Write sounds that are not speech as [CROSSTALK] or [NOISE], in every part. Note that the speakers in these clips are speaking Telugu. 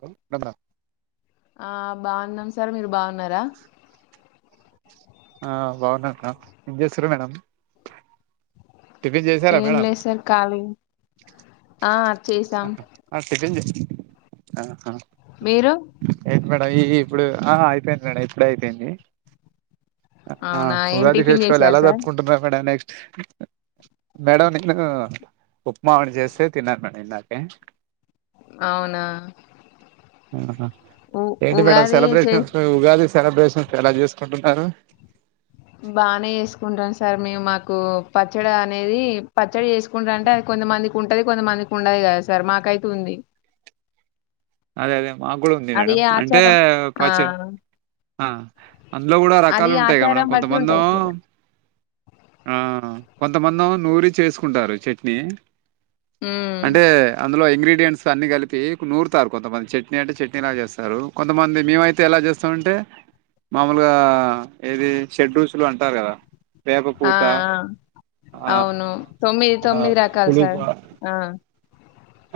హమ్ [UNINTELLIGIBLE] ఆ బాన్నాం సార్ మీరు బాన్నారా ఆ బాగున్నాం మేడం ఏం చేసారు మేడం టిఫిన్ చేసారా ఏం మేడం లేదు సార్ ఖాళీ ఆత్ ఆ టిఫిన్ జె ఆ ఆ మీరు మేడం ఈ ఈ ఇప్పుడు ఆ అయిపేయింది మేడం ఇప్పుడే అయిపేయింది ఆ అవునా ఏం ఉగాదికి టిఫిన్ ఫెస్టివల్ చేశారు ఎలా సార్ జరుపుకుంటున్నారు మేడమ్ నెక్స్ట్ మేడం నేను ఉప్మా చేస్తే తిన్నాను మేడం నాక్ కే అవునా ఆహా ఉ ఏంటి మేడం ఉగాది చే సెలబ్రేషన్సు ఉగాది సెలబ్రేషన్ ఎలా చేసుకుంటున్నారు బానే చేసుకుంటాం సార్ మేము మాకు పచ్చడి అనేది పచ్చడి చేసుకుంటాం అంటే అది కొ కొంతమందికి ఉంటది కొంతమందికి ఉండదు కదా సార్ మాకైతే ఉంది అదే అదే మాకు కూడా ఉంది అది మేడం ఏ అంటే ఆచారం ఆ పచ్చే ఆ అందులో కూడా అది రకాలు ఉంటాయి కా ఆచారం మేడం బట్టి కొంతమందొ ఉంటది సార్ ఆ కొంతమందొ నూరి చేసుకుంటారు చట్నీ ఉమ్ అంటే అందులో ఇంగ్రీడ్ డియన్స్ అన్ని కలిపి నూర్ తార్. కొంతమంది చట్నీ అంటే చట్నీ లా చేస్తారు కొంతమంది మేమైతే ఎలా చేస్తామంటే మామూలుగా ఏది షడ్రుచులు అంటారు కదా ఆ ఆ వేపపూత ఆ అవును తొమ్మిది ఆ తొమ్మిది రకాలు పులుప సార్ ఆ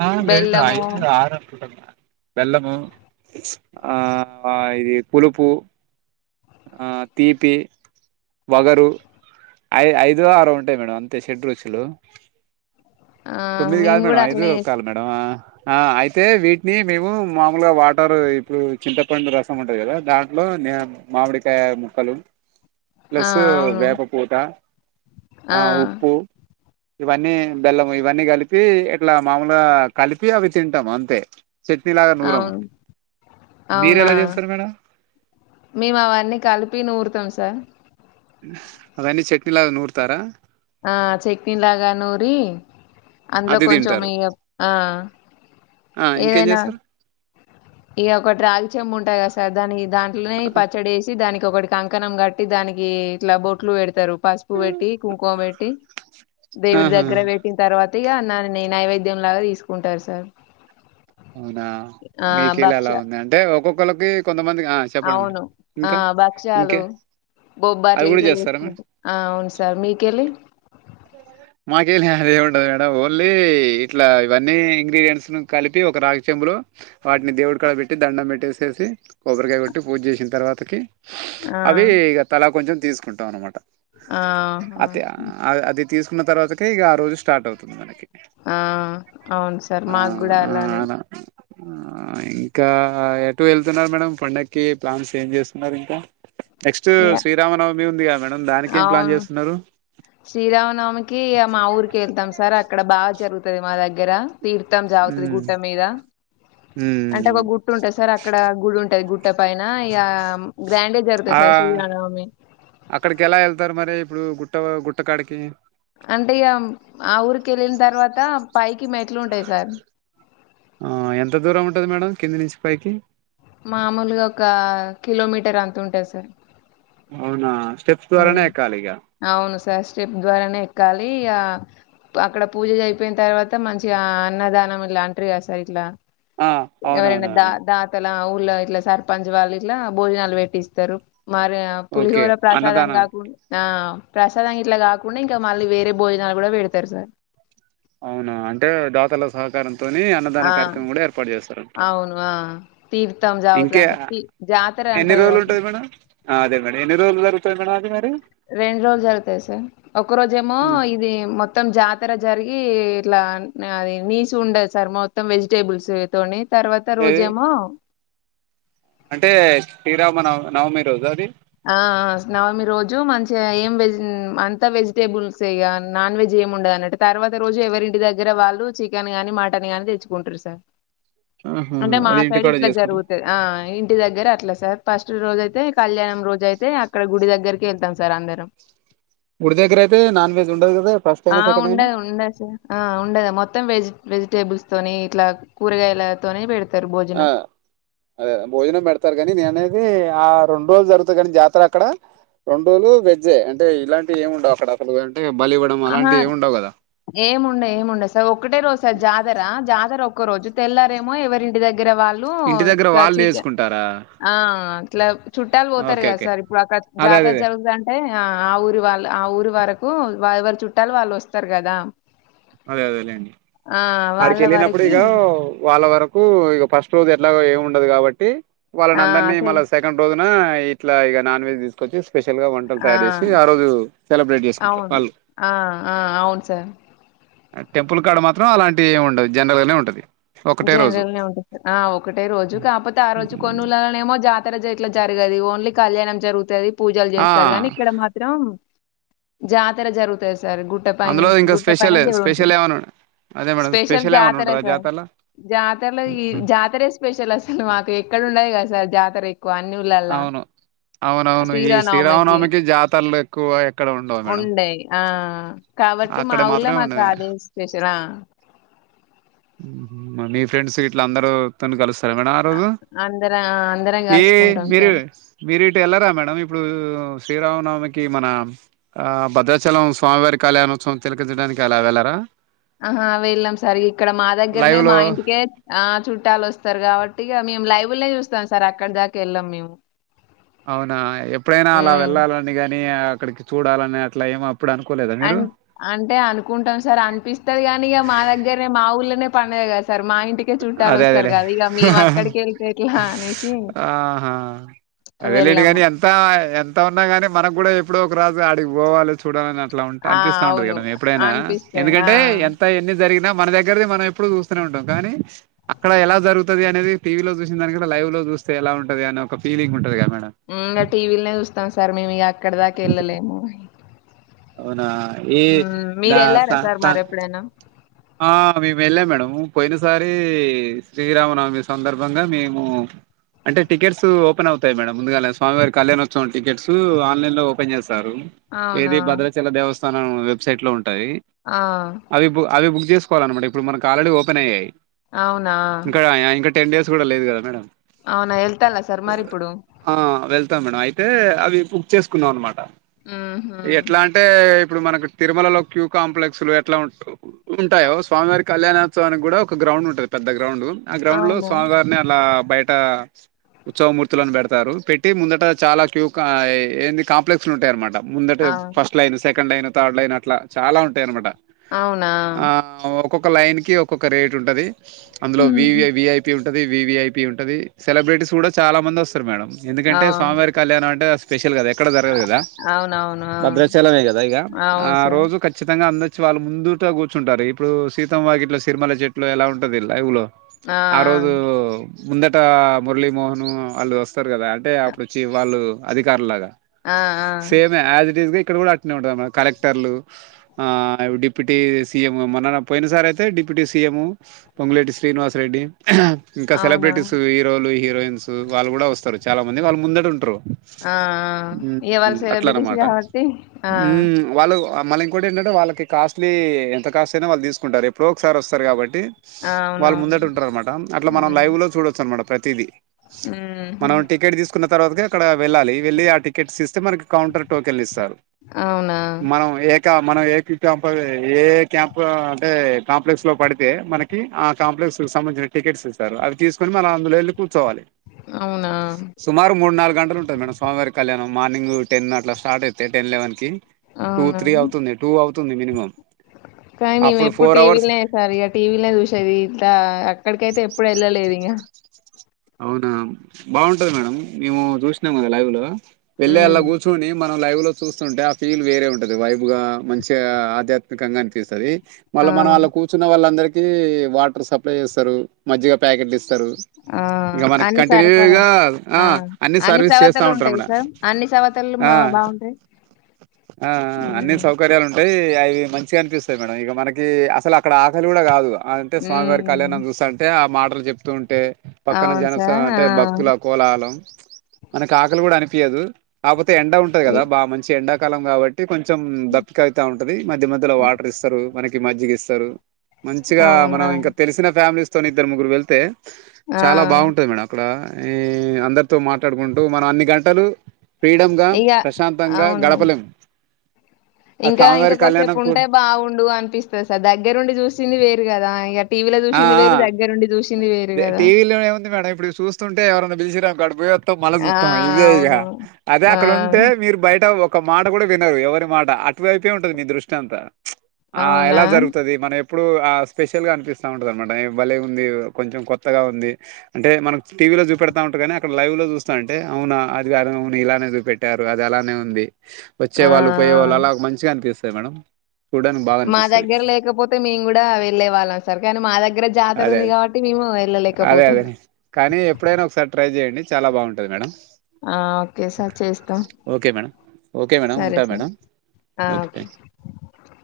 ఆ లేదు బెల్లము ఐదున్నర ఆరున్నర [INAUDIBLE] బెల్లము ఆ ఇది పులుపు అ తీపి వగరు ఐ ఐదో ఆరో ఉంటాయి మేడం అంతే షడ్రుచులు ఆ తొమ్మిది కాదు మేము మేడం కూడా ఐదు అట్లనే రకాలు మేడం ఆ అయితే వీటిని మేము మామూలుగా వాటర్ ఇప్పుడు చింతపండు రసం ఉంటుంది కదా దాంట్లో నేన్ మామిడికాయ ముక్కలు ఆ ప్లస్సు అవును వేపపూత ఆ ఉప్పు ఇవన్నీ బెల్లం ఇవన్నీ కలిపి ఇట్లా మామూలుగా కలిపి అవి తింటాం అంతే చట్నీ లాగా నూరము అవును మీరు అవునా ఎలా చేస్తారు మేడం మేము అవన్నీ కలిపి నూరుతాం సార్ అవన్నీ చట్నీల నూరుతారా అ చట్నీ లాగా నూరి అందులో అది కొంచెం తింటారు ఇగా ఆ ఆ ఇంకేం ఏదైనా చేస్తారు ఇక ఒకరాగి చెంబు ఉంటాయి కదా సార్ దాని దాంట్లోనే పచ్చడి వేసి దాని ఒకటి కంకణం కట్టి దానికి ఇట్లా బొట్లు పెడతారు పసుపు పెట్టి కుంకుమ పెట్టి దేవుడి ఆహా దగ్గర పెట్టిన తర్వా తీగా నది నై నైవేద్యం లాగా తీసుకుంటారు సార్ ఆ ఆ మీకు కిలా భక్ష ఎలా ఉంది అంటే ఒక్కొక్కళ్ళకి కొంతమంది అవును ఆ భక్ష్యాలు ఇంకే అవి బొబ్బాట్లు కూడా ఇట్లే చేస్తారా చేసు మేడం ఆ అవును సార్ మీకెళ్ళి మాకేం ఏమి ఉండదు మేడం ఓన్లీ ఇట్లా ఇవన్నీ ఇంగ్రీడియంట్స్ ను కలిపి పెట్టి ఒక రాగి చెంబులో వాటిని దేవుడి కాడా పెట్టి దండం పెట్టేసేసి కొబ్బరికాయ పెట్టి పూజ చేసిన తర్వాతకి ఆ అవి ఇగ తలా కొంచెం తీసుకుంటాం అన్నమాట ఆహా అది అది తీసుకున్న తర్వాతక ఇగ ఆ రోజు స్టార్ట్ అవుతుంది మనకి ఆ అవును సార్ ఆ, మాకు కూడా ఆ, అలానే అలా ఆ ఇంకా ఎటు వెళ్తున్నారు మేడం పండగక్కి ప్లాన్స్ ఏం చేస్తున్నారు ఇంకా నెక్స్ట్ ఇగ శ్రీరామనవమి ఉందిగా మేడం దానికి ఏం ప్లాన్ అవును చేస్తున్నారు శ్రీరామనవమికి మా ఊరికి వెళ్తాం సార్. అక్కడ బాగా జరుగుతుంది మా దగ్గర తీర్థం జాగుతుంది ఉమ్ గుట్ట మీద అంటే ఉమ్ ఒక గుట్ట ఉంటుంది సార్ అక్కడ గుడి ఉంటది గు ట్ట పైన ఇక గ్రాండ్ గా జరుగుతంది ఆ సార్ శ్రీరామనవమి. ఎక్కుతారు మరి ఇప్పుడు గుట్ట గుట్టకాడికి అంటే ఇగ ఆ ఊరికి వెళ్ళిన తర్వాత పైకి మెట్లు ఉంటాయి సార్ ఆ ఎంత దూరం ఉంటంది మేడం కింది నుంచి పైకి మామూలుగా ఒక కిలోమీటర్ అంత ఉంటది సార్ అవునా స్టెప్స్ ఉ. ద్వారానే ఎక్కాలి ఇక అవును సార్ స్టెప్ ద్వారానే ఎక్కాలి ఆ అక్కడ పూజ అయిపోయిన తర్వాత మంచి అన్నదానం ఇలా అంటారు కద సార్ ఇట్లా ఆ ఎవరైనా దా అవునవునవును దాతల ఊరు ఇలా సర్పంచ్ వాళ్ళు ఇట్లా భోజనాలు పెట్టిస్తారు మరి ఓకే పులిహోర ప్ర సాదం అన్నదానం కాకుండా ఆ ప్రసాదానికి ఇట్లా కాకుండా ఇంకా మళ్ళీ వేరే భోజనాలు కూడా పెడతారు సార్ అవునా అంటే దాతల సహకారం తోని అన్నదాన ఆ కార్యక్రమం కూడా ఏర్పాటు చేస్తారంటారు అవును ఆ తీర్థం జాగుతది ఇంకే అంటే తీ- జాతర ఎన్ని అంటారు రోజులు కదా ఉంటాయి మేడం. అదే మరి ఎన్ని రోజులు జరుగుతాది మేడం అది మరి రెండు రోజులు జరుగుతాయి సార్ ఒక రోజేమో ఉమ్. ఇది మొత్తం జాతి జాతర జరిగి ఇట్లా అది నీసు ఉండదు సార్ మొత్తం వెజిటేబుల్స్ తోని తర్వాత ఏది రోజేమో అంటే శ్రీరామనవ నవమి రోజు అది ఆ నవమి రోజు మంచిగా ఏం వెజ్ అంతా వెజిటేబుల్సే ఇగ నాన్ వెజ్ ఏమి ఉండదన్నట్టు తర్వాత రోజు ఎవరింటి దగ్గర వాళ్ళు చికెన్ గా మటన్ గానీ తెచ్చుకుంటారు సార్ ఆహా, అంటే మా అది సైడ్ ఇంటికాడ ఇట్లా చేసుకుంటాం జరుగుతది ఆ ఇంటి దగ్గర అట్లా సార్ రోజ అయితే కళ్యాణం రోజ అయితే అక్కడ గుడి దగ్గరకి వెళ్తాం సార్ అందరం గుడి దగ్గర అయితే నాన్ వెజ్ ఉండదు కదా ఫస్ట్ ఆ అయినా సెకండ్ అయినా ఉండదు ఉండదు సార్ ఆ ఉండదు మొత్తం వెజి వెజిటేబుల్స్ తోని ఇట్లా కూరగాయలతోనే పెడుత ఆ అదే భోజనం పెడతారు కాని నేను అనేది అది ఆ రెండు రోజులు జరుగుతది కానీ జాతర అక్కడ రెండూ రోజులు వెజ్జె అంటే ఇలాంటివి ఏమి ఉండవు అక్కడ అసలు బలి ఇవ్వడం ఆహా అలాంటివి ఏమి ఉండవు కదా ఏముండయ్ ఏముండయ్ సార్ ఒక్కటే రోజు సార్ జాతర జాతర ఒక రోజు తెల్లారేమో ఎవరింటి దగ్గర వాళ్ళు ఇంటి దగ్గర ఇట్లా వాళ్ళు చీకె చేసుకుంటారా ఆ ఇట్లా చుట్టాలు పోతారు ఓకే కదా ఓకే సార్ ఇప్పుడు అక్కడ అదే జాతర అదేదే జరుగుతాంటే ఆ ఊరు వాళ్ళు ఆ ఊరు వరకు ఎవరి చుట్టాలు వాళ్ళు వస్తారు కదా అదే అదేలేండి ఆ అడికి వాళ్ళ వెళ్ళినప్పుడు వరకి ఇగ వాళ్ళ వరకు కు ఫస్ట్ రోజు ఎట్లా ఏమి ఉండదు కాబట్టి. వాళ్ళని ఆ అందరినీ సరే మళ్ళ సెకండ్ రోజున ఇట్లా ఇగ నాన్ వెజ్ తీసుకొచ్చి స్పెషల్ గా వంటలు తయారు చేసి ఆ రోజు సెలబ్రేట్ చేసుకుంటారు అవును వాళ్ళు ఆ ఆ అవును సార్ టెంపుల్ కాడ మాత్రం అలాంటి ఏమి ఉండదు, జనరల్ గానే ఉంటది. జనరల్ ఉంటుంది సార్ ఆ ఒకటే రోజు కాకపోతే ఆ రోజు కొన్ని ఊల్లళ్లలోనే ఏమో జాతర ఆరోజు ఇట్ల జరగదు ఓన్లీ కళ్యాణం జరుగుతది పూజలు ఆ చేస్తారు కానీ ఇక్కడ మాత్రం జాతర జరుగుతది సార్ గుట్ట అందులో పైనంచి ఇంకా గుట్ట పైన స్పెషల్ ద దేవుడు స్పెషల్ ఉంటుంది ఏమన్నా అదే మేడం స్పెషల్ ఏమన్నా జాతర ఉంటదా సార్ జాతరలో జాతరలో జాతర స్పెషల్ అసలు మాకు ఎక్కడ ఉండదు కద సార్ జాతర అన్ని ఉల్లాల్ల అవును అవునవును ఈ శ్రీరామనవమికి జాతరలు ఎక్కువ ఎక్కడ ఉండవు మేడం ఉండ ఆ కాబట్టి మా అక్కడ ఊళ్ళ మాత్రమే మాకు ఉండది కాదే స్పెషరా మీ ఫ్రెండ్స్ ఇట్లా అందరుూని కలుస్త అందర ఆ! అందరం ఈ గలుసుకుంటాం మీరు సార్. మీరి ఇటు ఎలరా మేడం ఇప్పుడు శ్రీరామనవమికి మన ఆ భద్రాచలం స్వామివారి కళ్యాణోత్సవం తిలకంచయడానికి అలా వెళ్లరా ఆహ వెళ్ళాం సరి ఇక్కడ మా దగ్గరనే లైవ్ మా లో ఇంటికే ఆ చుట్టాలు వస్తా స్తారు కాబట్టి మే లైబుల్నే చూస్తాం సార్ అక్కడ దాకా వెళ్ళాం మేము అవునా ఎప్పుడైనా అలా హ్మ్. వెళ్ళాలంని గాని అక్కడికి చూడాలని అట్లా ఏమ అ అంటే అనుకుంటాం సార్ అనిపిస్తది కాని ఇక మా దగ్గరనే మా ఊళ్ళనే పండది కదు సార్ మా ఇంటికే చుట్టాలు అదే వస్తారు అదేలే కదా ఇక మేము అక్కడికి వెళ్తే ఎట్లా అనేసి ఆహా అదేలేండి వెళ్ళము. కాని ఎంత ఎంత ఉన్నా గాని మనకు కూడా ఎప్పుడో ఒక రాజు అడిగి పోవాలి చూడాలని అ ఇట్లా ఉంట ఆ! అనిపిస్తా ఉంటది అవును. కదా ఎప్పుడైనా అనిపిస్తాయి. ఆ! ఎందుకంటే ఎంత ఎన్ని జరిగిన మన దగ్గరది మనం ఎప్పుడు చూస్తూనే ఉంటాం కానీ అక్కడ ఎలా జరుగుతుది అనేది టీవీ లో చూసిన దానిక లైవ్ లో చూస్తే ఎలా ఉంటది అనే ఒక ఫీలింగ్ ఉంటది కాబట్టి ఇ ఇంకా టీవీలనే చూస్తాం సార్ మేము ఇ అక్కడ దాకా వెళ్ళలేము అవునా ఏ ద మీరెళ్లారా సా సార్ సా మరెప్పుడైనా? ఆ మేము వెళ్ళా మేడ పోయినసారి శ్రీరామనవమి సందర్భంగా మేము అంటే టికెట్ ఓపెన్ అవుతా మేడంందుగా స్వామివారి కళ్యాణోత్సం టికెట్స్ ఆన్లైన్ లో పె చేస్తయి అవునా! ఏది భద్రాచల దేవస్థానం వెబ్సైట్ లో ఉంటాయి ఆ! అవి అవిు చేసుకోవలన్నమాటప్పుడు మన ఆల్రెడీ ఓపెన్య్యాయి అవునా టెన్ డేస్ కూడా లేదు కదా మే అవునా వెళ్తాలా సార్ మరి ఇప్పుడు వెళ్తా మే అే అవి బుక్ చేసుకున్నాం అనమాట ఉహు ఎట్లా అంటే ఇప్పుడు మనకి తిరుమలలో క్యూ కాంప్లెక్స్ లు ఎట్లా ఉ ఉంటాయో స్వామివారికి కళ్యాణోత్సవానికి కూడా ఒక గ్రౌండ్ ఉంటంది పెద్ద గ్రౌండ్ ఆ గ్రౌండ్ లో అవునా స్వామివారిని అలా బయట ఉత్సవమూర్తులను పెడతారు పెట్టి ముందట చాలా క్యూ ఏన్ని కాంప్లెక్స్ లు ఉంటాయ అన్నమాట ముందటే ఆ first line second line third line అట్లా చాలా ఉంటాయి అనమాట అవునా ఆ ఒక్కొక్క లైన్ కి ఒక్కొక్క రేట్ ఉంటది అందులో వి ఊహు. విఐపి ఉ వివిఐపి ఉంటది సెలబ్రిటీస్ కూడా చాలా మంది వస్తారు మేడం ఆ ఎందుకంటే స్వామివారి కళ్యాణం అంటే స్పెషల్ కదా ఎక్కడ జరగదు కదా అవునవును ఆ భద్రాచలమే కదా ఇక ఆ అవును సార్ రోజు ఖచ్చితంగా అందరు వాళ్ళు ముందుట కూర్చుంటారు ఇప్పుడు సీతమ్ వాగిట్లో సిర్మల చెట్లు ఎలా ఉంటుంది లైవు్లో ఆ రోజు ముందట మురళీ మోహన్ వాళ్ళు వస్తారు కదా అంటే అప్పుడు వచ్చి వాళ్ళు అధికారు లాగా ఆ ఆ ఆ, సేమ్జ్స్ ఇక్కడ కూడా అటె ఉంట కలెక్టర్లు ఆడి డిప్యూటీ సీఎం మన పోయిన సార్ అయితే డిప్యూటీ సీఎం పొంగలేటి శ్రీనివాసరెడ్డి ఇంకా అవునా సెలబ్రిటీస్ హీరోలు హీరోయిన్స్ వాళ్ళు కూడా వస్తారు చాలా మంది వాళ్ళు ముందడు ఉంటారు ఆ ఇగ వాళ్ళు సెలబ్రిటీస్ అట్లన్నమాట కాబట్టి ఆ వాళ్ళు మళ్ళ ఇంకోటి ఏంటే వాళ్ళకి కాస్ట్లీ ఎంత కాస్ట్ అయినా వాళ్ళు తీసుకుంటారు ఎప్పుడో ఒకసారి వస్తారు కాబట్టి ఆ, వాళ్ళు ముందటిటు అవునవును ఉంటారు అనమాట అట్లా మనం ఉహు లైవ్ లో చూడొచ్చు అనమాట ప్రతిీదిీ మనం టికెట్ తీసుకున్న తర్వాత అక్కడ వెళ్ళాలి వెళ్ళి ఆ టికెట్ మనకి కౌంటర్ టోకెన్ ఇస్తారు అవునా మనం ఏక మనం ఏక ఏ క్యాంప్ అంటే కాంప్లెక్స్ లో పడితే మనకి ఆ కాంప్లెక్స్ క సంబంధించిన టికెట్స్ స అ తీసుకొని మనం అందులో వెళ్ి కూచోవాలి అవునా సుమారు మూడు నాలుగు గంటలు ఉంటది మేడం స్వామివారి కళ్యాణం మార్నింగ్ టెన్ అట్లా స్టార్ట్ అయితే టెన్ లెవెన్ కి టూ అవునా త్రీ అవుతుంది టూ అవుతుంది మినిమం కానీ మేము అప్పుడు ఎప్పుడు ఫోర్ అవర్స్ టీవీలనేసారు ఇక టీవీలోనే చూసేది ఇట్లా అక్కడికైతే ఎప్పుడు వెళ్ళలేదు ఇగా అవునా బాగుంటది మేడం మేము చూసినాము అది లైవ్ లో వెళ్ళి అలా కూర్చోని మ న లైవ్ లో చూస్తుంటే ఆ ఫీల్ వేరే ఉంటది. వైబ్ గా, మంచిగా, ఆధ్యాత్మికంగా అనిపిస్తది. మళ్ళ మనం ఆ అళ్ళ కూర్చున్న వాళ్ళందరికీ వాటర్ సప్లై చేస్తరు, మజ్జిగ ప్యాకెట్లు ఇస్తరు. ఆ అన్ని సరఫర ఆ అన్ని సర్వీస్ చేస్తా సవతలు ఉంటారు ఉంటాయి మేడం సార్ అన్ని సవతలు ఆ మా బాగుంటాయి ఆ ఆ అన్ని సౌకర్యాలున్ టై అవి మంచిగ అనిపిస్తయ్ మేడం ఇగ మనకీ అసలు అక్కడ ఆకలి గూడా గాదుగ అంటే స్వామివారి హ్మ్. కళ్యాణం చూస్తంటే ఆ మాటలు చెప్తూ ఉంటే పక్కన అవును జనస సార్. ఆ! అంటే భక్తుల కోలాహలం మనకి ఆకలి గూడా అనిపియదు కాపో టె ఎండ ఉంటది ఇ గదా బా మంచి ఎండాకాలం గాబ తి కొంచెం దప్పిక అయితా ఉంటది మధ్య మధ్యలో హ్మ్. వాటర్ ఇస్తరు మనకి మజ్జికి ఇస్తరు మంచిగా అవునా! మనం ఇంక తెలిసిన ఫ్యామిలీస్ తోని ఇద్దరు ముగ్గురు వెళ్తే ఆ! చాలా బాగుంటది మేడం అక్కడా ఈ అందరితో మాట్లాడుకుంటూ మనం అన్ని గంటలు ఫ్రీడంగా ఇగ ప్రశాంతంగా అవును. గడప్ ఇంకా ఇంక కొసేపు కళ్యాణం ఉంటే కూడా బాగుండు అనిపిస్తది సార్ దగ్గరుండి చూసింది వేరు గదా ఇగ టి ఆ ఆ గదా! టీవీలో ఏముంది మేడం ఇప్పుడు చూస్తుంటే ఎవరన్న పిలిచిరనుకో అడ్ బోయ్ త్తం మళ్ళ ఆ! సూత్తమా ఇదే ఇగ అవును. అదే ఆ! అక్కడ ఉంటే మీరు బయట వొ ఒక్క మాట కూడా వినరు ఎవరి మాట, అటువైపే ఉంటది మీ దృష్టి అంతా, ఆ అవునా! ఎలా జరుగుతది మనె. ఇప్పుడు ఆ స్పెషల్ గా అనిపిస్ స్తా ఉంటదనమాట భలే ఉంది, కొంచెం కొత్తగా ఉంది. అంటే మనం టీవీ లో చూపెడతా ఉంటారు కానీ అక్కడ లైవ్. లొ చూస్తాంటే అవునా [UNINTELLIGIBLE] ఇలానే చూపెట్టారు అది అలానే ఉంది ఆ! ఒచ్చేవాళ్ళు, పోయ్యే ఆ! వాళ్ళు అలా మంచిగా అనిపిస్తద్ మేడం. చూడడానికి బాగా మా అనిపిస్తది దగ్గర లేకపోతే మేం గూడా వెళ్ళే వాళ్ళం సార్ కాని మా దగ్గర జాతర అదే అదే ఉంది కాబట్టి మేము అదే అదే ఏళ్ళలేకపోతున్నా కానీ ఎప్పుడైనా ఒకసారి ట్రై జేయండి చాలా బాగుంటది మేడం ఓకే సార్ చేస్తాం ఓకే మేడం ఓకే మేడం సరే ఉంటా సార్ మేడం ఆ ఓకే